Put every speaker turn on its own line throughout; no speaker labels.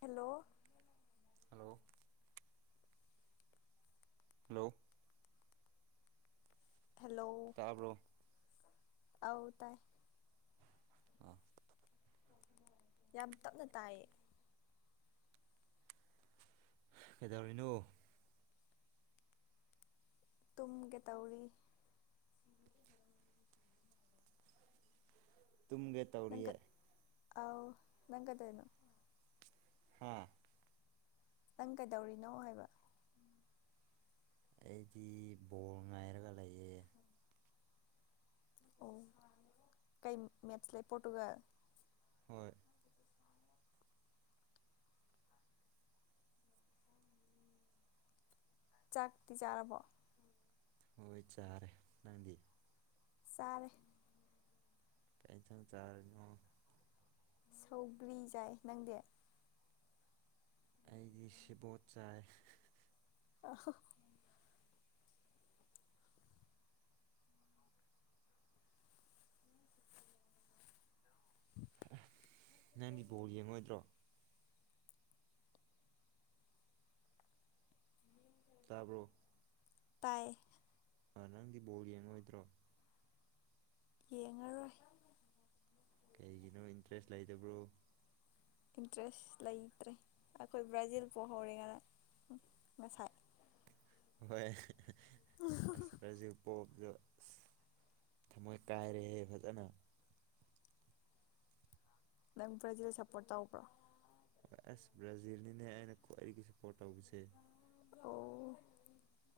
hello
hello hello
hello ꯑꯥꯎ ꯇꯥꯏ
ꯑꯥ
ꯌꯥꯝ ꯇꯞꯅ ꯇꯥꯏꯌꯦ
ꯑꯦꯗ ꯑꯣꯏꯔꯤꯅꯣ
ꯇꯨꯝꯒꯦ ꯇꯧꯔꯤ
ꯇꯨꯝꯒꯦ ꯇꯧꯔꯤꯌꯦ
ꯑ ꯅꯪꯒꯗꯅꯣ
ꯍꯥꯥ
ꯅꯪ ꯀꯩꯗꯧꯔꯤꯅꯣ ꯍꯥꯏꯕ
ꯑꯩꯗꯤ ꯕꯣꯜ ꯉꯥꯏꯔꯒ ꯂꯩꯌꯦ
ꯑꯣ ꯀꯩ ꯃꯦꯠꯁ ꯂꯩ ꯄꯣꯔꯇꯨꯒꯜ
ꯍꯣꯏ
ꯆꯥꯛꯇꯤ ꯆꯥꯔꯕꯣ
ꯍꯣꯏ ꯆꯥꯔꯦ ꯅꯪꯗꯤ
ꯆꯔꯦ
ꯀ ꯊꯝ ꯆꯥꯔꯤꯅꯣ
ꯁꯧꯒ꯭ꯔꯤ ꯌꯥꯥꯏ ꯅꯪꯗꯤ
ꯑꯩꯗꯤ ꯁꯤꯕꯣꯠ ꯆꯥꯏ
ꯑꯣ
ꯅꯪꯒꯤ ꯕꯣꯜ ꯌꯦꯡꯉꯣꯏꯗ꯭ꯔꯣ ꯇꯥꯕ꯭ꯔꯣ
ꯇꯥꯏ
ꯑ ꯅꯪꯗꯤ ꯕꯣꯔ ꯌꯦꯡꯉꯣꯏꯗ꯭ꯔꯣ
ꯌꯦꯡꯉꯔꯣꯏ
ꯀꯩꯒꯤꯅꯣ ꯏꯟꯇꯔꯦꯁ ꯂꯩꯗꯕ꯭ꯔꯣ
ꯏꯟꯇꯔꯦꯁ ꯂꯩꯇ꯭ꯔꯦ ꯑꯩꯈꯣꯏ ꯕ꯭ꯔꯥꯖꯤꯜ ꯄꯣꯛ ꯍꯧꯧꯔꯤꯉꯅ ꯉꯁꯥꯏ
ꯍꯣꯏꯖꯤ ꯄꯣ ꯑ ꯑ ꯊꯃꯣꯏ ꯀꯥꯏꯔꯦꯍꯦ ꯐꯖꯅ
ꯅꯪ ꯄ꯭ꯔꯖꯗ ꯁꯞꯄꯣꯔꯠ ꯇꯕ꯭ꯔꯣꯥ
ꯍ ꯑꯁ ꯕ꯭ꯔꯥꯖꯤꯜꯅꯤꯅꯦ ꯑꯩꯅꯋꯥ ꯑꯩꯒꯤ ꯁꯞꯄꯣꯔꯠ ꯇꯧꯕꯁꯦ
ꯑꯣ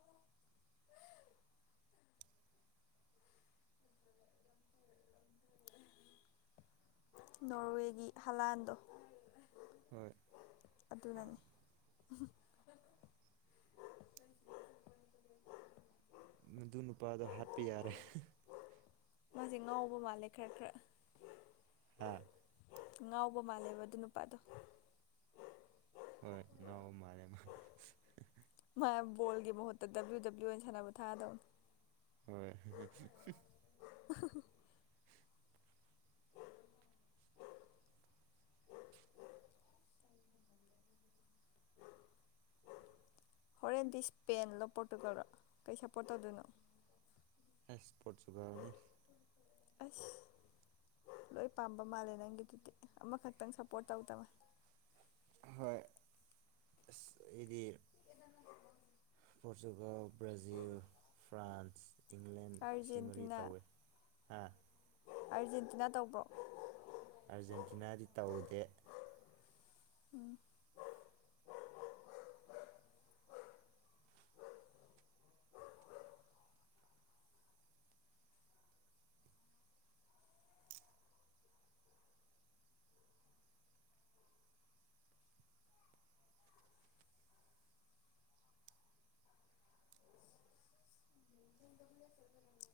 ꯅꯣꯔꯋꯦꯒꯤ ꯍꯂꯥꯟꯗꯣ
ꯍꯣꯏ
ꯑꯗꯨꯅꯅꯤ
ꯃꯗꯨ ꯅꯨꯄꯥꯗꯣ ꯍꯥꯞꯄ ꯌꯥꯔꯦ
ꯃꯥꯁꯦ ꯉꯥꯎꯕ ꯃꯥꯜꯂꯦ ꯈꯔ ꯈꯔ
ꯍꯥꯥ
ꯉꯥꯎꯕ ꯃꯥꯜꯂꯦꯕ ꯑꯗꯨ ꯅꯨꯄꯥꯗꯣ
ꯍꯣꯏ ꯅꯎ ꯃꯥꯔꯦ ꯃꯥ
ꯕꯣꯒꯤ ꯃꯍꯨꯠꯇ ꯗꯕ꯭ꯂꯤꯎ ꯗꯕ꯭ꯂꯤꯎ ꯑꯣꯏꯅ ꯁꯥꯟꯅꯕ ꯊꯥꯗꯧꯅꯤ
ꯍꯣꯏ
ꯑ ꯍꯣꯔꯦꯟꯗꯤ ꯁꯄꯦꯟ ꯂꯄꯣꯔꯠꯇꯨ ꯇꯧꯔ ꯀꯩ ꯁꯞꯄꯣꯔꯠ ꯇꯧꯗꯣꯏꯅꯣ
ꯑꯁ ꯄꯣꯠꯆꯒꯥꯎꯅꯤꯁ
ꯑꯁ ꯂꯣꯏ ꯄꯥꯝꯕ ꯃꯥꯜꯂꯦ ꯅꯪꯒꯤꯗꯨꯗꯤ ꯑꯃꯈꯛꯇꯪ ꯁꯞꯄꯣꯔꯠ ꯇꯧꯗꯕ
ꯍꯣꯏ ꯏꯗꯤ ꯄꯣꯔꯇꯨꯒꯜ ꯕ꯭ꯔꯥꯖꯤꯜ ꯐ꯭ꯔꯥꯟꯁ ꯏꯪꯂꯦꯟ ꯁꯤ ꯃꯔꯤ
ꯑꯥꯔꯖꯦꯟꯇꯤꯅꯥ
ꯇꯧꯋꯦ ꯍꯥ
ꯑꯥꯔꯖꯦꯟꯇꯤꯅꯥ ꯇꯧꯕ꯭ꯔꯣ
ꯑꯥꯔꯖꯦꯟꯇꯤꯅꯥꯗꯤ ꯇꯧꯗꯦ
ꯎꯝ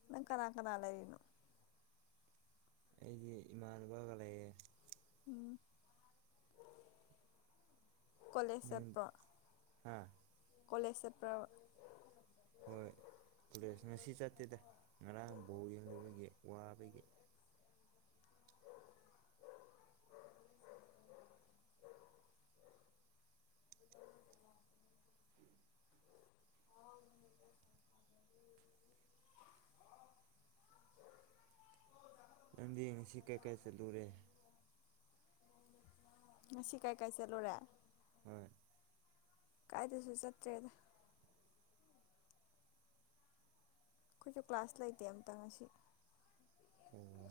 ꯅꯪ ꯀꯅꯥ ꯀꯅꯥ ꯂꯩꯔꯤꯅꯣ
ꯑꯩꯒꯤ ꯏꯃꯥꯟꯅꯕꯒ ꯂꯩꯌꯦ
ꯎꯝ ꯀꯣꯂꯦꯖ
ꯅꯪ
ꯆꯠꯄ꯭ꯔꯣ
ꯍꯥ
ꯀꯣꯂꯦꯖ ꯆꯠꯄ꯭ꯔꯥ ꯕ
ꯍꯣꯏ ꯀꯣꯂꯦꯖ ꯉꯁꯤ ꯆꯠꯇꯦꯗ ꯉꯔꯥꯡ ꯕꯥꯜ ꯌꯦꯡꯂꯨꯕꯒꯤ ꯋꯥꯕꯒꯤ
[unintelligible]
ꯅꯪꯗꯤ ꯉꯁꯤ ꯀꯥꯏ ꯀꯥꯏ ꯆꯠꯂꯨꯔꯦ
ꯉꯁꯤ ꯀꯥꯏ ꯀꯥꯏ ꯆꯠꯂꯨꯔꯦ
ꯍꯣꯏ
ꯀꯥꯏꯗꯁꯨ ꯆꯠꯇ꯭ꯔꯦꯗ ꯑꯩꯈꯣꯏꯁꯨ ꯀ꯭ꯂꯥꯁ ꯂꯩꯇꯦ ꯑꯝꯇꯥ ꯉꯁꯤ
ꯑꯣ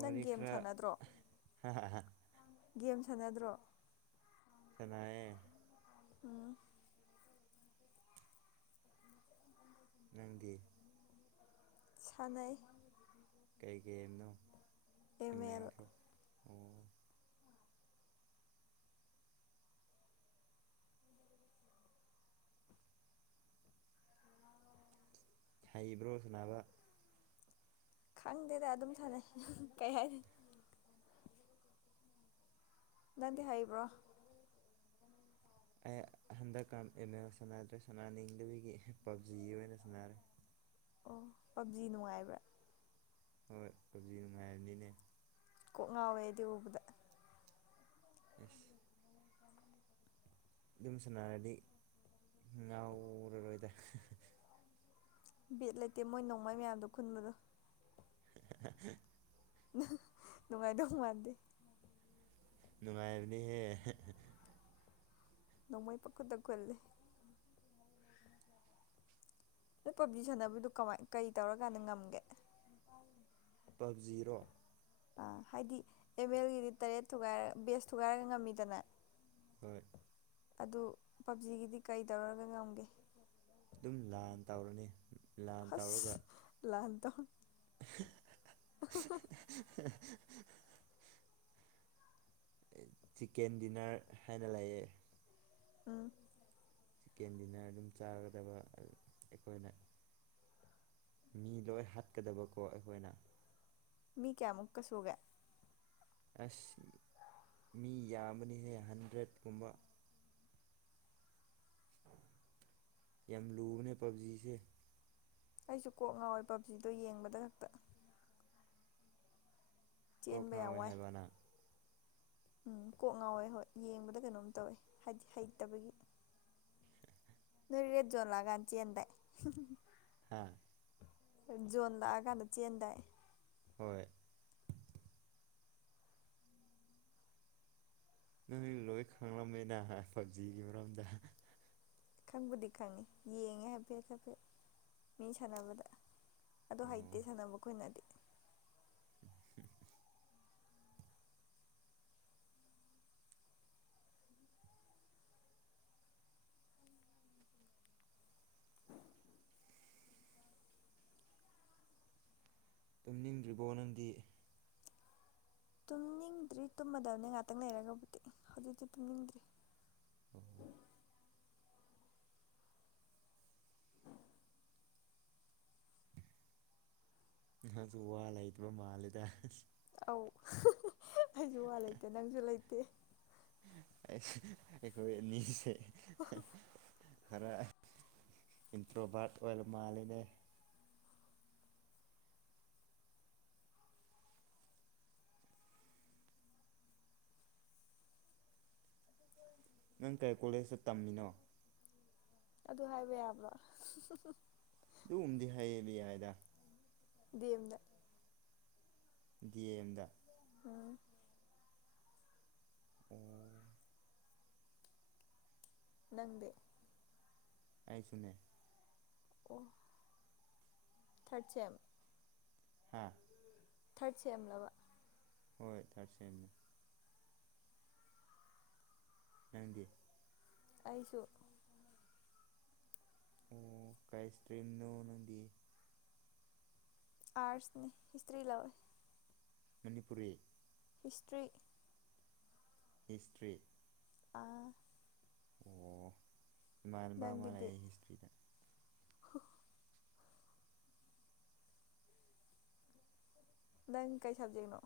ꯅꯪ ꯒꯦꯝ
ꯈꯔ
ꯁꯥꯟꯅꯗ꯭ꯔꯣ
ꯍꯥ ꯍꯥ ꯍꯥ
ꯒꯝ ꯁꯥꯟꯅꯗ꯭ꯔꯣ
ꯁꯥꯅꯥꯌꯦ
ꯑ
ꯅꯪꯗꯤ
ꯁꯅꯩ
ꯀꯩ ꯒꯥꯃꯦ ꯅꯣ
ꯑꯃ ꯑꯥꯜ
ꯍꯩꯕ꯭ꯔꯣ ꯁꯅꯥꯕ
ꯈꯪꯗꯦꯗ ꯑꯗꯨꯝ ꯁꯥꯟꯅꯩ ꯀꯩ ꯍꯥꯏꯅꯤ ꯅꯪꯗꯤ ꯍꯩꯕ꯭ꯔꯣ
ꯑꯩ ꯍꯟꯗꯛ ꯀꯥꯟ ꯑꯦꯝ ꯑꯦꯜ ꯁꯥꯟꯅꯗ꯭ꯔꯦ ꯁꯥꯟꯅꯅꯤꯡꯗꯕꯒꯤ ꯄꯞꯖꯤ ꯑꯣꯏꯅ ꯁꯥꯟꯅꯔꯦ
ꯑꯣ ꯄꯞꯖꯤ ꯅꯨꯡꯉꯥꯏꯕ꯭ꯔꯥ
ꯍꯣꯏ ꯄꯞꯖꯤ ꯅꯨꯡꯉꯥꯏꯕꯅꯤꯅꯦ
ꯀꯣꯛ ꯉꯥꯎꯋꯦ ꯑꯩꯗꯤ ꯎꯕꯗ
ꯑꯥꯏꯁ ꯑꯗꯨꯝ ꯁꯅꯥꯔꯗꯤ ꯉꯎꯔꯔꯣꯏꯗ
ꯕꯤꯠ ꯂꯩꯇꯦ ꯃꯣꯏ ꯅꯣꯡꯃꯩ ꯃꯌꯥꯝꯗꯣ ꯈꯨꯟꯕꯗꯣ
[inaudible] ꯍꯥ ꯍꯥꯥ ꯍꯥ
ꯅꯨꯡꯉꯥꯏꯗꯧ ꯃꯥꯥꯟꯗꯦ
ꯅꯨꯡꯉꯥꯏꯕꯅꯦꯍꯦ
ꯅꯣꯡꯃꯩ ꯄꯈꯨꯟꯗ ꯈꯨꯜꯂꯤ ꯅꯣꯏ ꯄꯞꯖꯤ ꯁꯥꯟꯅꯕꯗꯨ ꯀꯃꯥꯏ ꯀꯔꯤ ꯇꯧꯔꯀꯥꯟꯗ ꯉꯝꯒꯦ
ꯄꯞꯖꯤꯔꯣ
ꯑ ꯍꯥꯏꯗꯤ ꯑꯦꯝ ꯑꯦꯜꯒꯤꯗꯤ ꯇꯔꯦꯠ ꯊꯨꯒꯥꯏꯔ ꯕꯦꯁ ꯊꯨꯒꯥꯏꯔꯒ ꯉꯝꯃꯤꯗꯅ
ꯍꯣꯏ
ꯑꯗꯨ ꯄꯞꯖꯤꯒꯤꯗꯤ ꯀꯩ ꯇꯧꯔꯒ ꯉꯝꯒꯦ
ꯑꯗꯨꯝ ꯂꯥꯟ ꯇꯧꯔꯅꯤ ꯂꯥꯟ ꯇꯧꯔꯒ
ꯑꯁ ꯂꯥꯟ ꯇꯧ
ꯆꯤꯀꯦꯟ ꯗꯤꯟꯅꯔ ꯍꯥꯏꯅ ꯂꯩꯌꯦ
ꯎꯝ
ꯆꯤꯛꯀꯦꯟ ꯗꯤꯟꯅꯔ ꯑꯗꯨꯝ ꯆꯥꯒꯗꯕ ꯑꯩꯈꯣꯏꯅ ꯃꯤ ꯂꯣꯏ ꯍꯥꯠꯀꯗꯕꯀꯣ ꯑꯩꯈꯣꯏꯅ
ꯃꯤ ꯀꯌꯥꯃꯨꯛꯀ ꯁꯨꯒꯦ
ꯑꯁ ꯃꯤ ꯌꯥꯝꯕꯅꯤꯍꯦ ꯍꯟꯗ꯭ꯔꯦꯠꯀꯨꯝꯕ ꯌꯥꯝ ꯂꯨꯕꯅꯦ ꯄꯕꯖꯤꯁꯦ
ꯑꯩꯁꯨ ꯀꯣꯛ ꯉꯥꯎꯋꯦ ꯄꯕꯖꯤꯗꯣ ꯌꯦꯡꯕꯗ ꯈꯛꯇ
ꯀꯣꯛ
ꯆꯦꯟꯕ ꯌꯥꯝ
ꯉꯥꯎꯋꯦ
ꯋꯥꯏ
ꯍꯥꯏꯕ ꯅꯪ
ꯎꯝ ꯀꯣꯛ ꯉꯥꯎꯋꯦ ꯍꯣꯏ ꯌꯦꯡꯕꯗ ꯀꯩꯅꯣꯝ ꯇꯧꯋꯦ ꯍꯥꯏꯗꯤ ꯍꯩꯇꯕꯒꯤ ꯅꫭꯏ ꯔꯦꯗ ꯖꫭꯟ ꯂꯥꯛꯀꯥꯟ ꯆꯦꯟꯗꯥꯏ
[inaudible]
ꯖꯣꯟ ꯂꯥꯛꯑꯥ ꯀꯥꯟꯗ ꯆ‌ꯦꯟꯗꯥꯏ
ꯍꯣꯏ ꯅꯣꯏ ꯂꯣꯏ ꯈꯪꯂꯝꯃꯦꯅ ꯄꯞꯖꯤꯒꯤ ꯃꯔꯝꯗ
ꯈꯪꯕꯨꯗꯤ ꯈꯪꯉꯤ ꯌꯦꯡꯉꯦ ꯍꯥꯏꯐꯦꯠ ꯍꯥꯏꯐꯦꯠ ꯃꯤ ꯁꯥꯟꯅꯕꯗ ꯑꯗꫭ ꯍꯩꯇꯦ
ꯑꯣ
ꯁꯥꯟꯅꯕ ꯈꯣꯏꯅꯗꯤ
ꯇꯨꯝꯅꯤꯡꯗ꯭ꯔꯤꯕꫭ ꯅꯪꯗꯤ
ꯇꯨꯝꯅꯤꯡꯗ꯭ꯔꯤ ꯇꯨꯝꯃꯗꯕꯅꯤ ꯉꯥꯛꯇꯪ ꯂꯩꯔꯒꯕꯨꯗꯤ ꯍꯧꯖꯤꯛꯇꯤ ꯇꯨꯝꯅꯤꯡꯗ꯭ꯔꯤ
ꯑꯣ
ꯎꯝ
ꯅꯪꯁꯨ ꯋꯥ ꯂꯩꯕ꯭ꯔꫭ ꯃꯥꯜꯂꯤꯗ
ꯑꯧ ꯑꯩꯁꯨ ꯋꯥ ꯂꯩꯇꯦ ꯅꯪꯁꯨ ꯂꯩꯇꯦ
ꯑꯩꯈꯣꯏ ꯑꯅꯤꯁꯦ
[inaudible]
ꯈꯔ ꯏꯟꯇ꯭ꯔꯣꯚꯥꯔꯠ ꯑꯣꯏꯕ ꯃꯥꯜꯂꯤꯅꯦ ꯅꯪ ꯀꯔꯤ ꯀꯣꯂꯦꯖꯇ ꯇꯝꯃꯤꯅꯣ
ꯑꯗꯨ ꯍꯥꯏꯕ ꯌꯥꯕ꯭ꯔꫭ
ꯑꯗꯨꯒꯨꯝꯗꯤ ꯍꯥꯌꯦꯕꯤ ꯍꯥꯏꯗ
ꯦꯝꯗ
ꯗꯤꯑ ꯑꯦꯝꯗ
ꯎꯝ
ꯎꯝ
ꯅꯪꯗꯦ
ꯑꯩꯥꯏꯁꯨꯨꯅꯦ
ꯀ ꯊꯥꯔꯆꯦꯝ
ꯍꯥꯥ
ꯊꯥꯔ ꯁꯦ ꯑꯃ ꯂꯥꯎ
ꯍꯣꯏ ꯆꯔꯁꯃꯦ ꯅꯗꯤ
ꯑꯩꯁꯨ
ꯑꯣ ꯀꯥꯏꯁ ꯀ꯭ꯔꯤꯝꯅꯣ ꯅꯪꯗꯤ
ꯑꯥꯔꯠꯁꯅꯤ ꯍꯤꯁꯇ꯭ꯔꯤ ꯂꯧꯋꯦ
ꯃꯅꯤꯄꯨꯔꯤ
ꯍꯤꯁꯇ꯭ꯔꯤ
ꯍꯤꯁꯇ꯭ꯔꯤ
ꯑ
ꯏꯥꯟꯅꯕ ꯑꯃ ꯂꯩꯑ ꯍꯤꯁꯇ꯭ꯔꯤꯗ
ꯍ ꯀꯩ ꯁꯕꯖꯦꯛꯅꯣ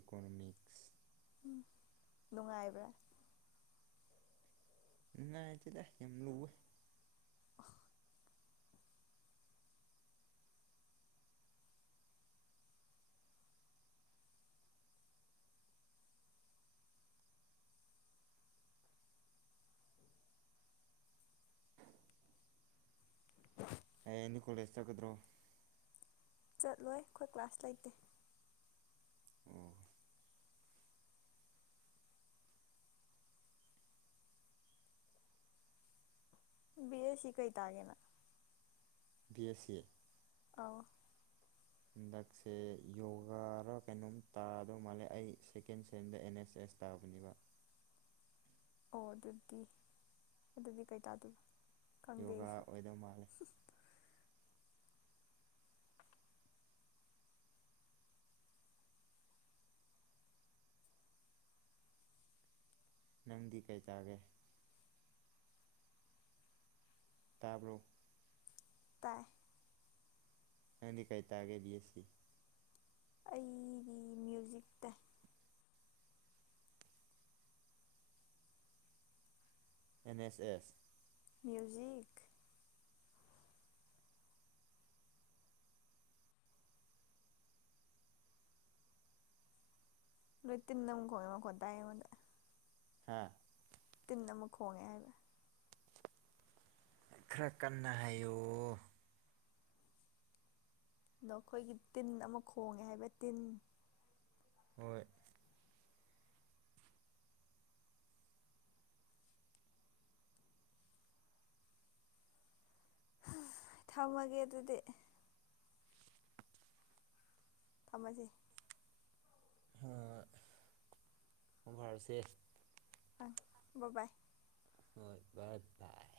ꯏꯀꯣꯅꯣꯃꯤꯛꯁ
ꯅꯨꯡꯉꯥꯏꯕ꯭ꯔꯥ
ꯉꯥꯏ ꯆꯗ ꯂꯨꯕ
[unintelligible]
ꯑꯦꯅꯤ ꯀꯣꯂꯦꯖ ꯆꯒꯗ꯭ꯔꯣ
ꯆꯠꯂꯣꯏ ꯑꯩꯈꯣꯏ ꯀ꯭ꯂꯥꯁ ꯂꯩꯇꯦ
ꯑꯣ
ꯕꯤ ꯑꯦ ꯁꯤ ꯀꯣꯏ ꯇꯥꯑꯒꯦꯅ
ꯕꯤ ꯑꯦꯁ ꯁꯤ ꯑꯦ
ꯑ
ꯍꯟꯗꯛꯁꯦ ꯌꯣꯒꯥꯔ ꯀꯩꯅꯣꯝ ꯇꯥꯗꯧ ꯃꯥꯜꯂꯦ ꯑꯩ ꯁꯦꯀꯦꯟ ꯁꯦꯟꯗ ꯑꯦꯟ ꯑꯦꯁ ꯑꯦꯁ ꯆꯁ ꯇꯥꯕꯅꯦꯕ
ꯑꯣ ꯑꯗꯨꯗꯤ ꯑꯗꯨꯗꯤ ꯀꯩ ꯇꯥꯗꯣꯏꯕ ꯈꯪꯗꯦ
ꯌꯣꯒꯥ
ꯑꯩꯁꯨ
ꯑꯣꯏꯗꯧ ꯃꯥꯜꯂꯦ ꯅꯪꯗꯤ ꯀꯩ ꯇꯥꯒꯦ ꯇꯦꯕ꯭ꯂꯣ
ꯇꯥꯏ
ꯑꯪꯗꯤ ꯀꯩ ꯇꯥꯒꯦ ꯕꯤ ꯑꯦꯁ ꯁꯤ
ꯑꯩꯒꯤ ꯃ꯭ꯌꯨꯖꯤꯛꯇ
ꯑꯦꯟ ꯑꯦꯁ ꯑꯦꯁ
ꯃ꯭ꯌꯨꯖꯤꯛ ꯇꯅ ꯀꯠꯇꯑꯗ
ꯍꯥꯥ
ꯇꯤꯟ ꯅꯃ ꯈꯣꯒ ꯍꯥꯏꯕ
ꯈꯔ ꯀꯟꯅ ꯍꯥꯏꯌꯨ
ꯑꯗ ꯑꯩꯈꯣꯏꯒꯤ ꯇꯤꯟ ꯑꯃ ꯈꯣꯡꯉꯦ ꯍꯥꯏꯕ ꯇꯤꯟ
ꯍꯣꯏ
ꯊꯝꯃꯒꯦ ꯑꯗꯨꯗꯤ ꯊꯃꯖꯩ
ꯑꯣꯚꯔꯁꯦꯁ
ꯑ ꯕꯥꯕꯥꯏ
ꯍꯣꯏ ꯔ ꯇꯥꯏ